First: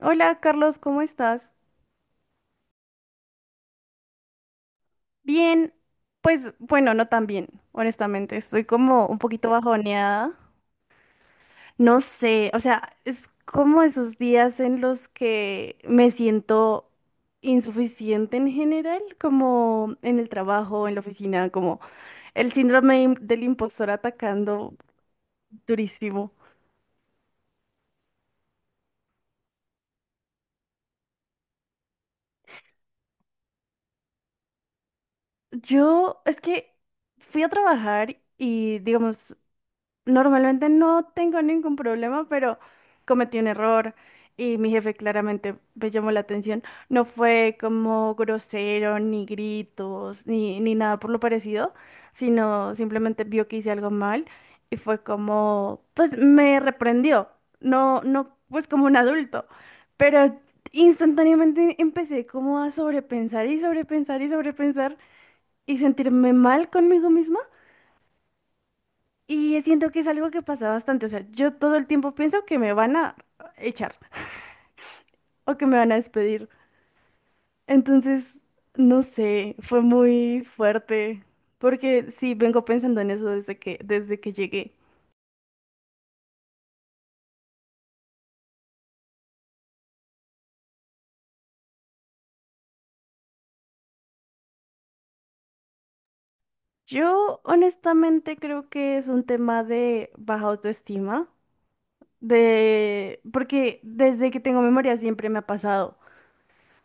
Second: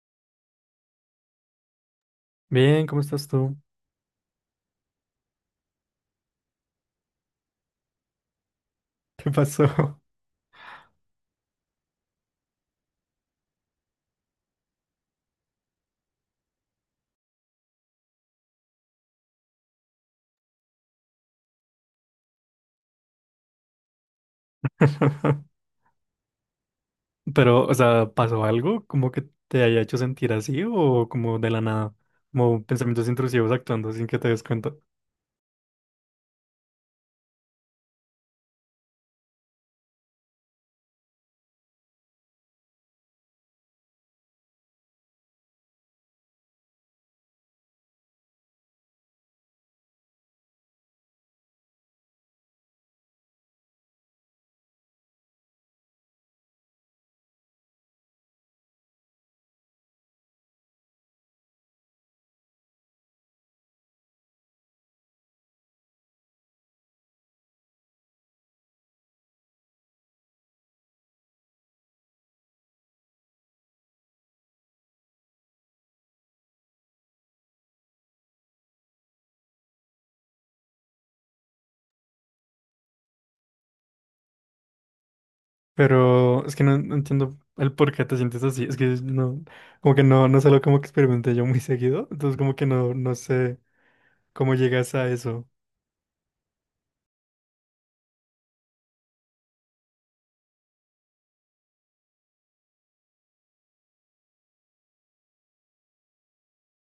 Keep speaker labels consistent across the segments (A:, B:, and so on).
A: Hola Carlos, ¿cómo estás?
B: Bien, ¿cómo estás tú?
A: Bien, pues bueno, no tan bien, honestamente. Estoy como un
B: ¿Qué
A: poquito
B: pasó?
A: bajoneada. No sé, o sea, es como esos días en los que me siento insuficiente en general, como en el trabajo, en la oficina, como el síndrome del impostor atacando durísimo.
B: Pero, o sea, ¿pasó algo como que te haya hecho sentir así o como de la nada? Como pensamientos intrusivos actuando sin que te des cuenta.
A: Yo es que fui a trabajar y, digamos, normalmente no tengo ningún problema, pero cometí un error y mi jefe claramente me llamó la atención. No fue como grosero, ni gritos, ni nada por lo parecido, sino simplemente vio que hice algo mal y fue como, pues me reprendió, no, no, pues como un adulto, pero instantáneamente empecé como a sobrepensar y sobrepensar y sobrepensar y sentirme mal conmigo misma. Y siento que es algo que pasa bastante. O sea, yo todo el tiempo pienso que me van a echar o que me van a despedir. Entonces, no sé, fue muy fuerte. Porque sí, vengo pensando en eso desde que llegué.
B: Pero es que no entiendo el por qué te sientes así. Es que no, como que no solo como que experimenté yo muy seguido. Entonces como que no, no sé cómo llegas a eso.
A: Yo honestamente creo que es un tema de baja autoestima. De... Porque desde que tengo memoria siempre me ha pasado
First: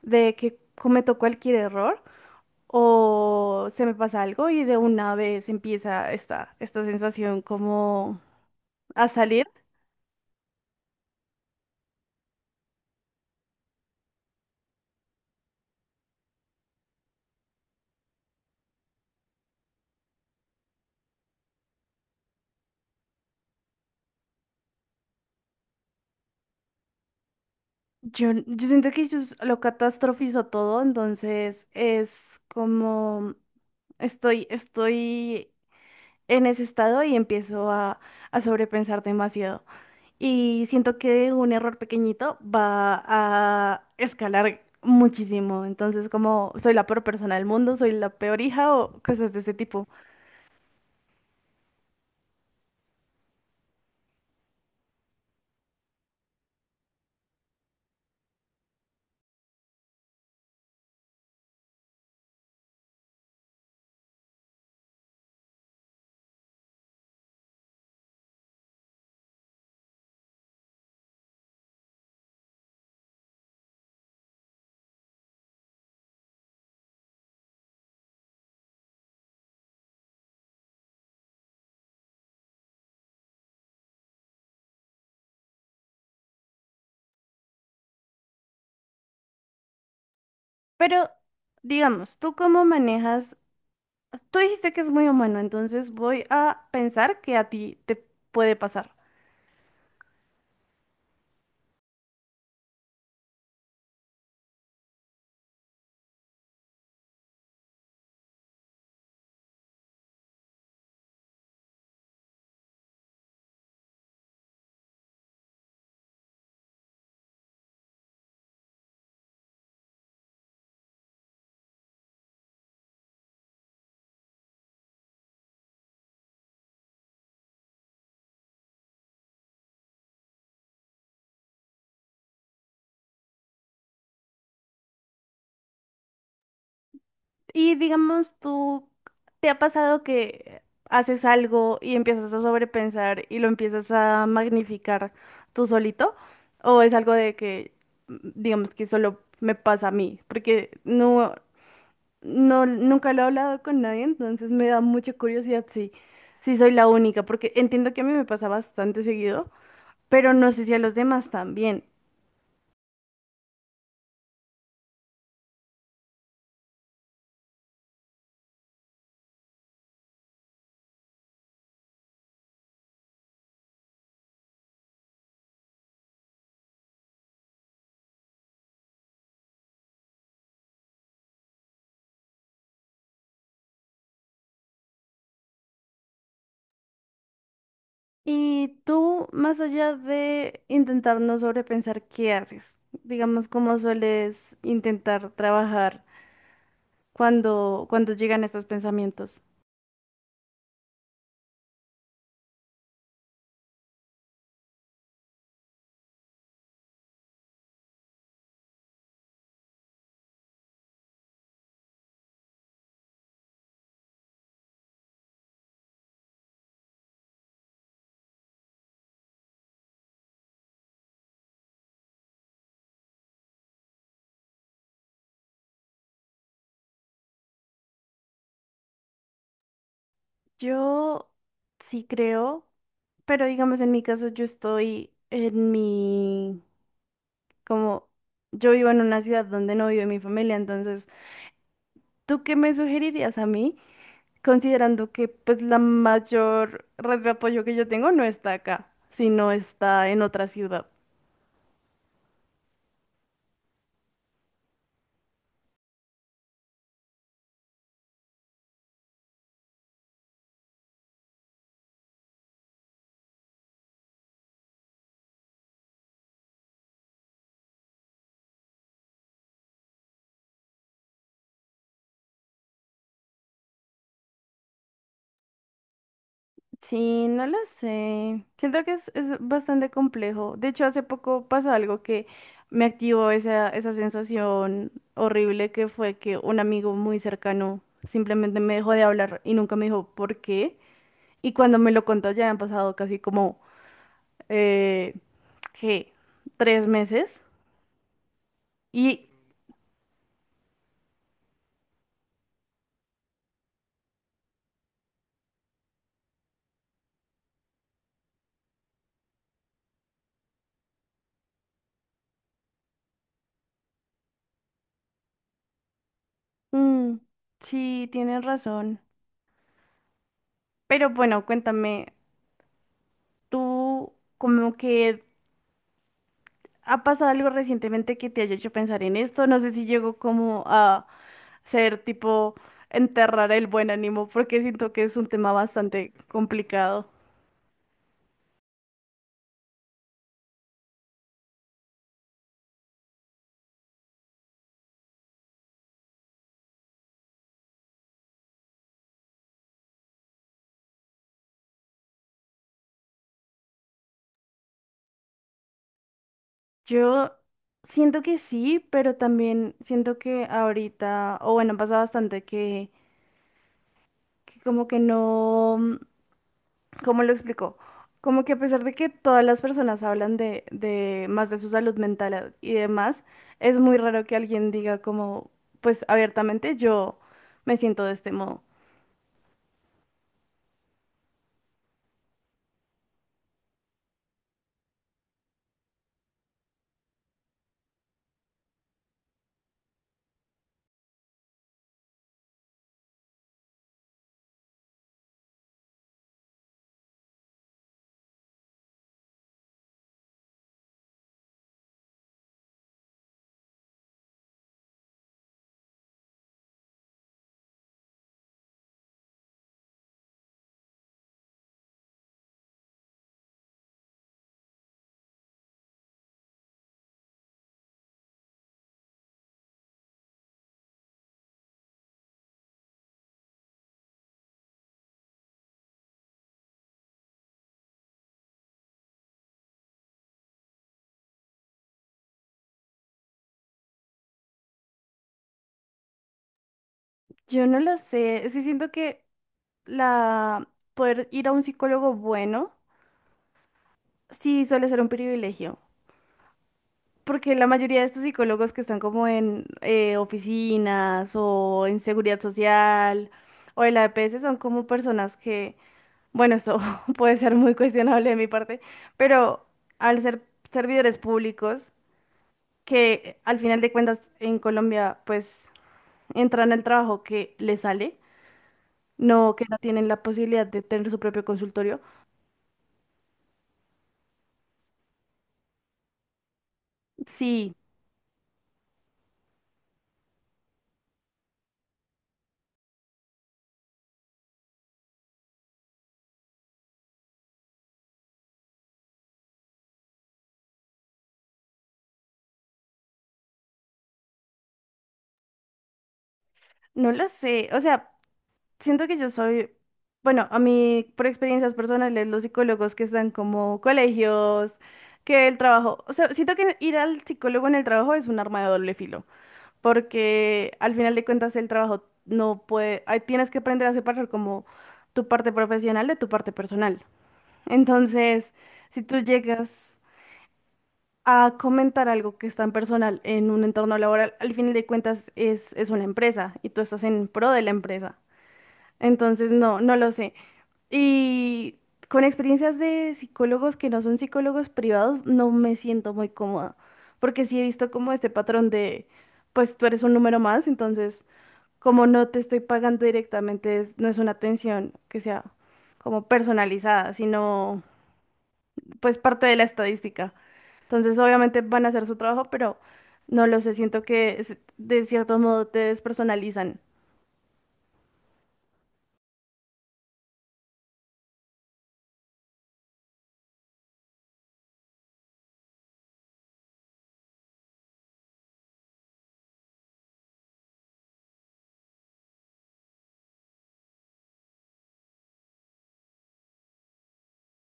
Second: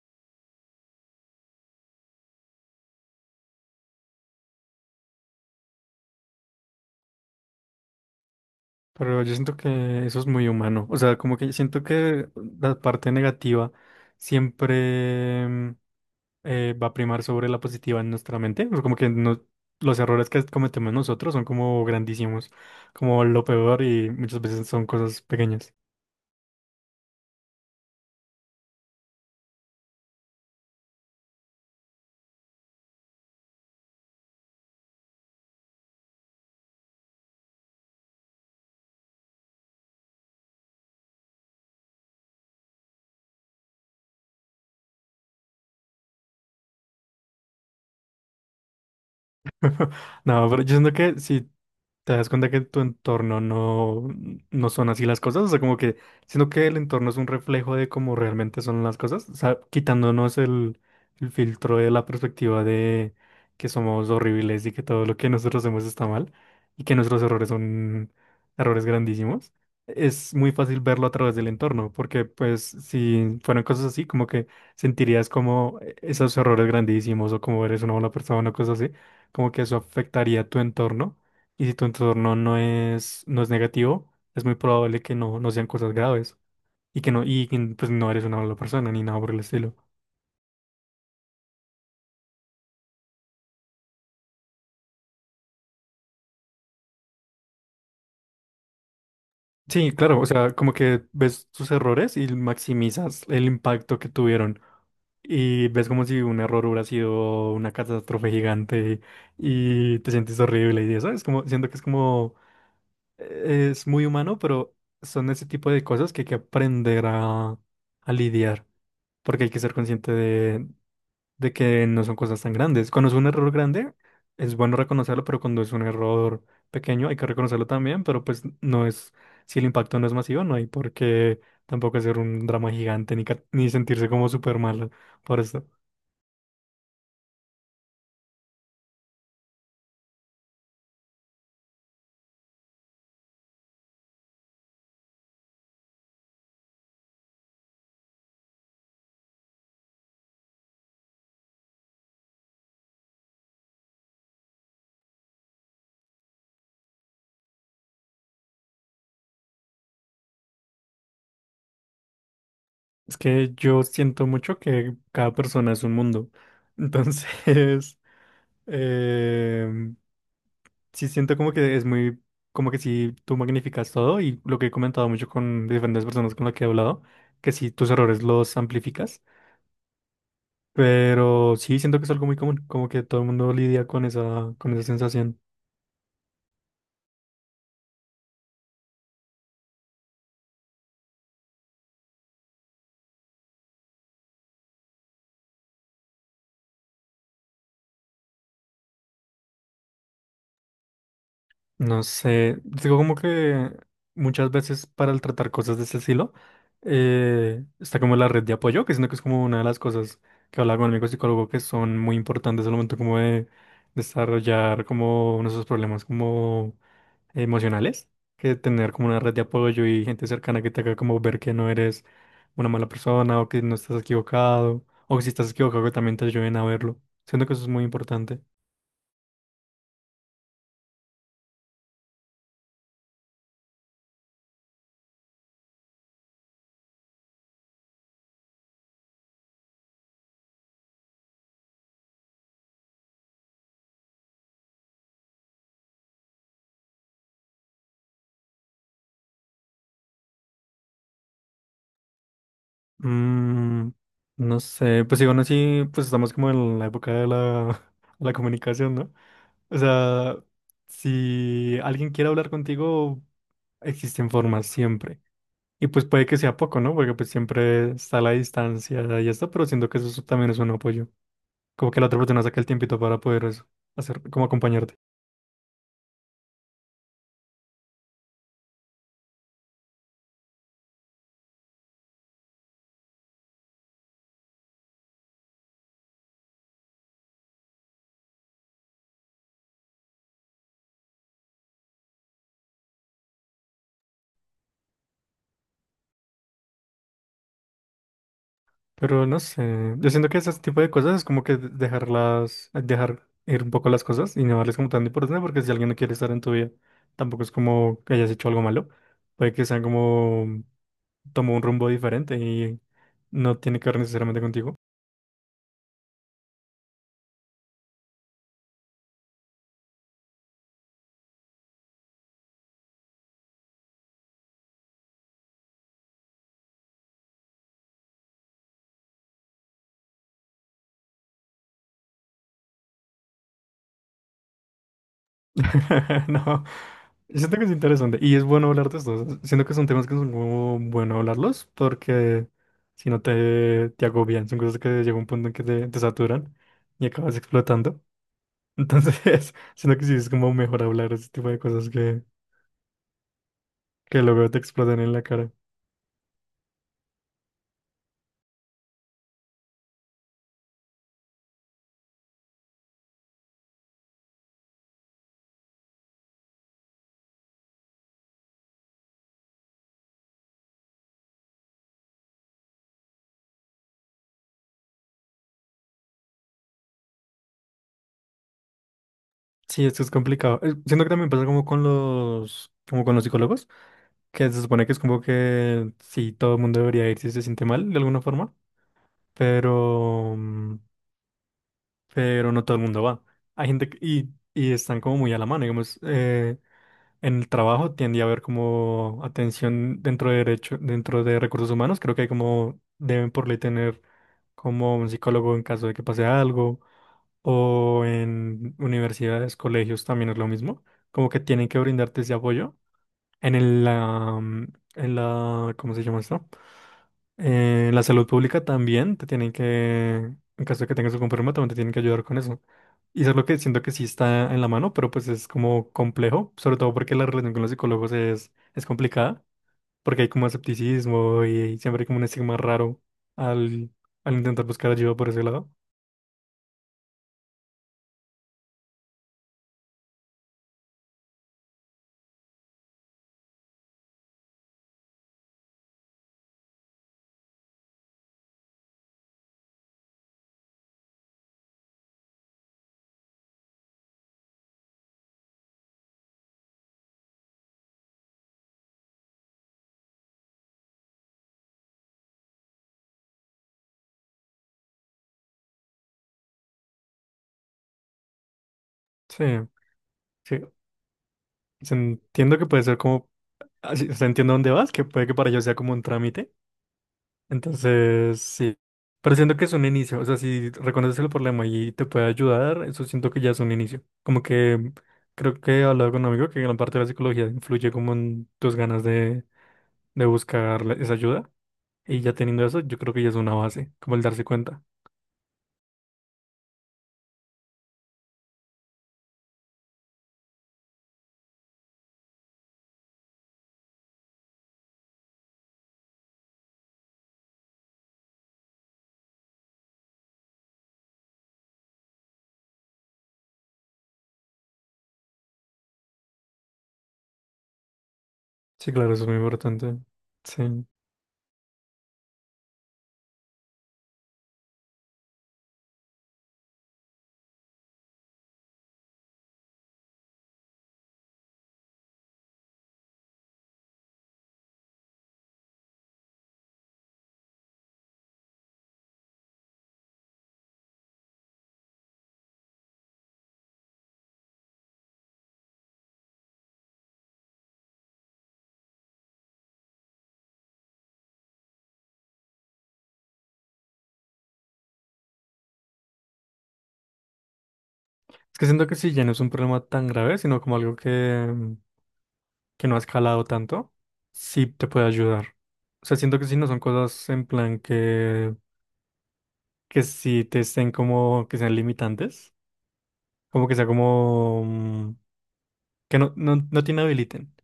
A: de que cometo cualquier error, o se me pasa algo y de una vez empieza esta sensación como a
B: Pero yo
A: salir.
B: siento que eso es muy humano. O sea, como que siento que la parte negativa siempre... va a primar sobre la positiva en nuestra mente. O sea, como que no, los errores que cometemos nosotros son como grandísimos, como lo peor, y muchas veces son cosas pequeñas.
A: Yo siento que yo lo catastrofizo todo, entonces es como estoy en ese estado y empiezo a sobrepensar demasiado. Y siento que un error pequeñito va a escalar muchísimo. Entonces, como soy la peor persona del mundo, soy la peor hija o cosas de ese tipo.
B: No, pero yo siento que si te das cuenta que en tu entorno no son así las cosas. O sea, como que siento que el entorno es un reflejo de cómo realmente son las cosas, o sea, quitándonos el filtro de la perspectiva de que somos horribles y que todo lo que nosotros hacemos está mal, y que nuestros errores son errores grandísimos, es muy fácil verlo a través del entorno, porque pues si fueran cosas así, como que sentirías como e-, esos errores grandísimos, o como eres una mala persona o cosas así, como que eso afectaría tu entorno. Y si tu entorno no es negativo, es muy probable que no sean cosas graves, y que no, y que, pues no eres una mala persona ni nada por el estilo.
A: Pero, digamos, ¿tú cómo manejas? Tú dijiste que es muy humano, entonces voy a pensar que a ti te puede pasar.
B: Sí, claro, o sea, como que ves tus errores y maximizas el impacto que tuvieron. Y ves como si un error hubiera sido una catástrofe gigante y te sientes horrible y eso. Es como, siento que es como, es muy humano, pero son ese tipo de cosas que hay que aprender a lidiar. Porque hay que ser consciente de que no son cosas tan grandes. Cuando es un error grande, es bueno reconocerlo, pero cuando es un error pequeño, hay que reconocerlo también, pero pues no es, si el impacto no es masivo, no hay por qué tampoco hacer un drama gigante ni, ca- ni sentirse como súper malo por eso.
A: Y digamos, tú te ha pasado que haces algo y empiezas a sobrepensar y lo empiezas a magnificar tú solito, o es algo de que, digamos, que solo me pasa a mí, porque no, nunca lo he hablado con nadie, entonces me da mucha curiosidad si, si soy la única, porque entiendo que a mí me pasa bastante seguido, pero no sé si a los demás también.
B: Es que yo siento mucho que cada persona es un mundo. Entonces, Eh, sí siento como que es muy, como que sí tú magnificas todo, y lo que he comentado mucho con diferentes personas con las que he hablado, que sí tus errores los amplificas, pero sí siento que es algo muy común, como que todo el mundo lidia con esa sensación.
A: Y tú, más allá de intentar no sobrepensar qué haces, digamos, cómo sueles intentar trabajar cuando llegan estos pensamientos.
B: No sé, digo como que muchas veces para el tratar cosas de ese estilo está como la red de apoyo, que siento que es como una de las cosas que hablaba con mi amigo psicólogo, que son muy importantes al momento como de desarrollar como nuestros problemas como emocionales, que tener como una red de apoyo y gente cercana que te haga como ver que no eres una mala persona, o que no estás equivocado, o que si estás equivocado, que también te ayuden a verlo. Siento que eso es muy importante.
A: Yo sí creo, pero digamos, en mi caso, yo estoy en mi, como, yo vivo en una ciudad donde no vive mi familia, entonces, ¿tú qué me sugerirías a mí? Considerando que pues la mayor red de apoyo que yo tengo no está acá, sino está en otra ciudad.
B: Mm, no sé, pues igual así, pues estamos como en la época de la comunicación, ¿no? O sea, si alguien quiere hablar contigo, existen formas siempre. Y pues puede que sea poco, ¿no? Porque pues siempre está la distancia y esto, pero siento que eso también es un apoyo. Como que la otra persona saca el tiempito para poder eso, hacer, como acompañarte.
A: Sí, no lo sé. Siento que es bastante complejo. De hecho, hace poco pasó algo que me activó esa sensación horrible, que fue que un amigo muy cercano simplemente me dejó de hablar y nunca me dijo por qué. Y cuando me lo contó ya han pasado casi como, eh, ¿qué? Tres meses.
B: Pero
A: Y
B: no sé, yo siento que ese tipo de cosas es como que de- dejarlas, dejar ir un poco las cosas y no darles como tan importancia, porque si alguien no quiere estar en tu vida, tampoco es como que hayas hecho algo malo. Puede que sean como, tomó un rumbo diferente y no tiene que ver necesariamente contigo.
A: mm, sí, tienes razón. Pero bueno, cuéntame, tú como que ha pasado algo recientemente que te haya hecho pensar en esto. No sé si llegó como a ser tipo enterrar el buen ánimo, porque siento que es un tema bastante
B: No,
A: complicado.
B: siento que es interesante y es bueno hablar de esto. Siento que son temas que son como bueno hablarlos, porque si no te agobian, son cosas que llega un punto en que te saturan y acabas explotando. Entonces, sino que sí es como mejor hablar ese tipo de cosas que luego te explotan en la cara.
A: Yo siento que sí, pero también siento que ahorita, o bueno, pasa bastante que como que no. ¿Cómo lo explico? Como que a pesar de que todas las personas hablan de más de su salud mental y demás, es muy raro que alguien diga como, pues abiertamente, yo me siento de este modo.
B: Sí, esto es complicado. Siento que también pasa como con como con los psicólogos, que se supone que es como que sí, todo el mundo debería ir si se siente mal de alguna forma, pero, mm, pero no todo el mundo va. Hay gente que, y están como muy a la mano, digamos, en el trabajo tiende a haber como atención dentro de derecho, dentro de recursos humanos, creo que hay como deben por ley tener como un psicólogo en caso de que pase algo, o en universidades, colegios también es lo mismo, como que tienen que brindarte ese apoyo en en la, ¿cómo se llama esto? La salud pública también te tienen que, en caso de que tengas un problema, también te tienen que ayudar con eso. Y eso es lo que siento que sí está en la mano, pero pues es como complejo, sobre todo porque la relación con los psicólogos es complicada, porque hay como escepticismo y, siempre hay como un estigma raro al, al intentar buscar ayuda por ese lado.
A: Yo no lo sé, sí siento que la poder ir a un psicólogo bueno sí suele ser un privilegio, porque la mayoría de estos psicólogos que están como en oficinas o en seguridad social o en la EPS son como personas que bueno, eso puede ser muy cuestionable de mi parte, pero al ser servidores públicos, que al final de cuentas en Colombia pues entran al trabajo que les sale,
B: Sí,
A: no que no tienen la
B: sí.
A: posibilidad de tener su propio
B: Se-
A: consultorio.
B: entiendo que puede ser como, así- o sea, entiendo dónde vas, que puede que para ellos sea como un trámite.
A: Sí,
B: Entonces, sí. Pero siento que es un inicio. O sea, si reconoces el problema y te puede ayudar, eso siento que ya es un inicio. Como que creo que he hablado con un amigo que gran parte de la psicología influye como en tus ganas de buscar la- esa ayuda. Y ya teniendo eso, yo creo que ya es una base, como el darse cuenta.
A: no lo sé, o sea, siento que yo soy, bueno, a mí por experiencias personales, los psicólogos que están como colegios, que el trabajo, o sea, siento que ir al psicólogo en el trabajo es un arma de doble filo, porque al final de cuentas el trabajo no puede, ahí tienes que aprender a separar como tu parte profesional de tu parte personal. Entonces,
B: Sí,
A: si
B: claro,
A: tú
B: eso es muy
A: llegas
B: importante. Sí. Es
A: a comentar algo que es tan personal en un entorno laboral, al final de cuentas es una empresa y tú estás en pro de la empresa. Entonces, no lo sé. Y con experiencias de psicólogos que no son psicólogos privados, no me siento muy cómoda, porque sí he visto como este patrón de, pues tú eres un número más, entonces como no te estoy pagando directamente, no es una atención que sea como personalizada, sino pues parte de la estadística. Entonces, obviamente van a hacer su trabajo, pero no lo sé, siento que de cierto modo te despersonalizan.
B: que siento que si ya no es un problema tan grave, sino como algo que, mm, que no ha escalado tanto, sí te puede ayudar. O sea, siento que si no son cosas en plan que sí te estén como, que sean limitantes, como que sea como, mm, que no te inhabiliten.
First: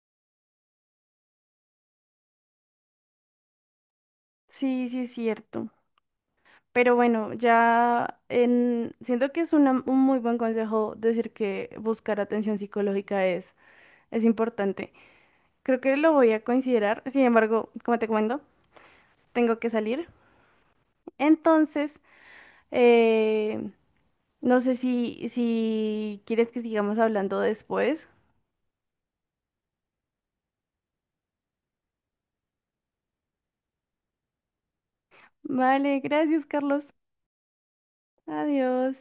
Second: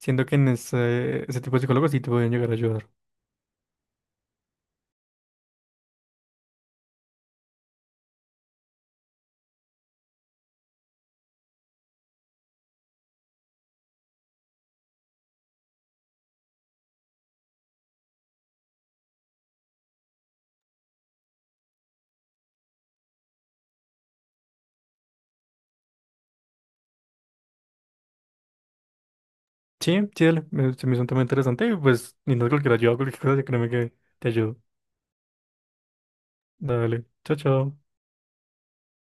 B: Siento que en ese, ese tipo de psicólogos sí te pueden llegar a ayudar.
A: Sí, sí, es cierto. Pero bueno, ya en... siento que es un muy buen consejo decir que buscar atención psicológica es importante. Creo que lo voy a considerar. Sin embargo, como te comento, tengo que salir. Entonces... Eh, no sé si, si quieres que sigamos hablando después.
B: Sí, sí, dale, me- se me hizo un tema interesante y pues, ni no cualquier ayuda, cualquier cosa, créeme que te ayudo.
A: Vale, gracias, Carlos.
B: Dale, chao, chao.
A: Adiós.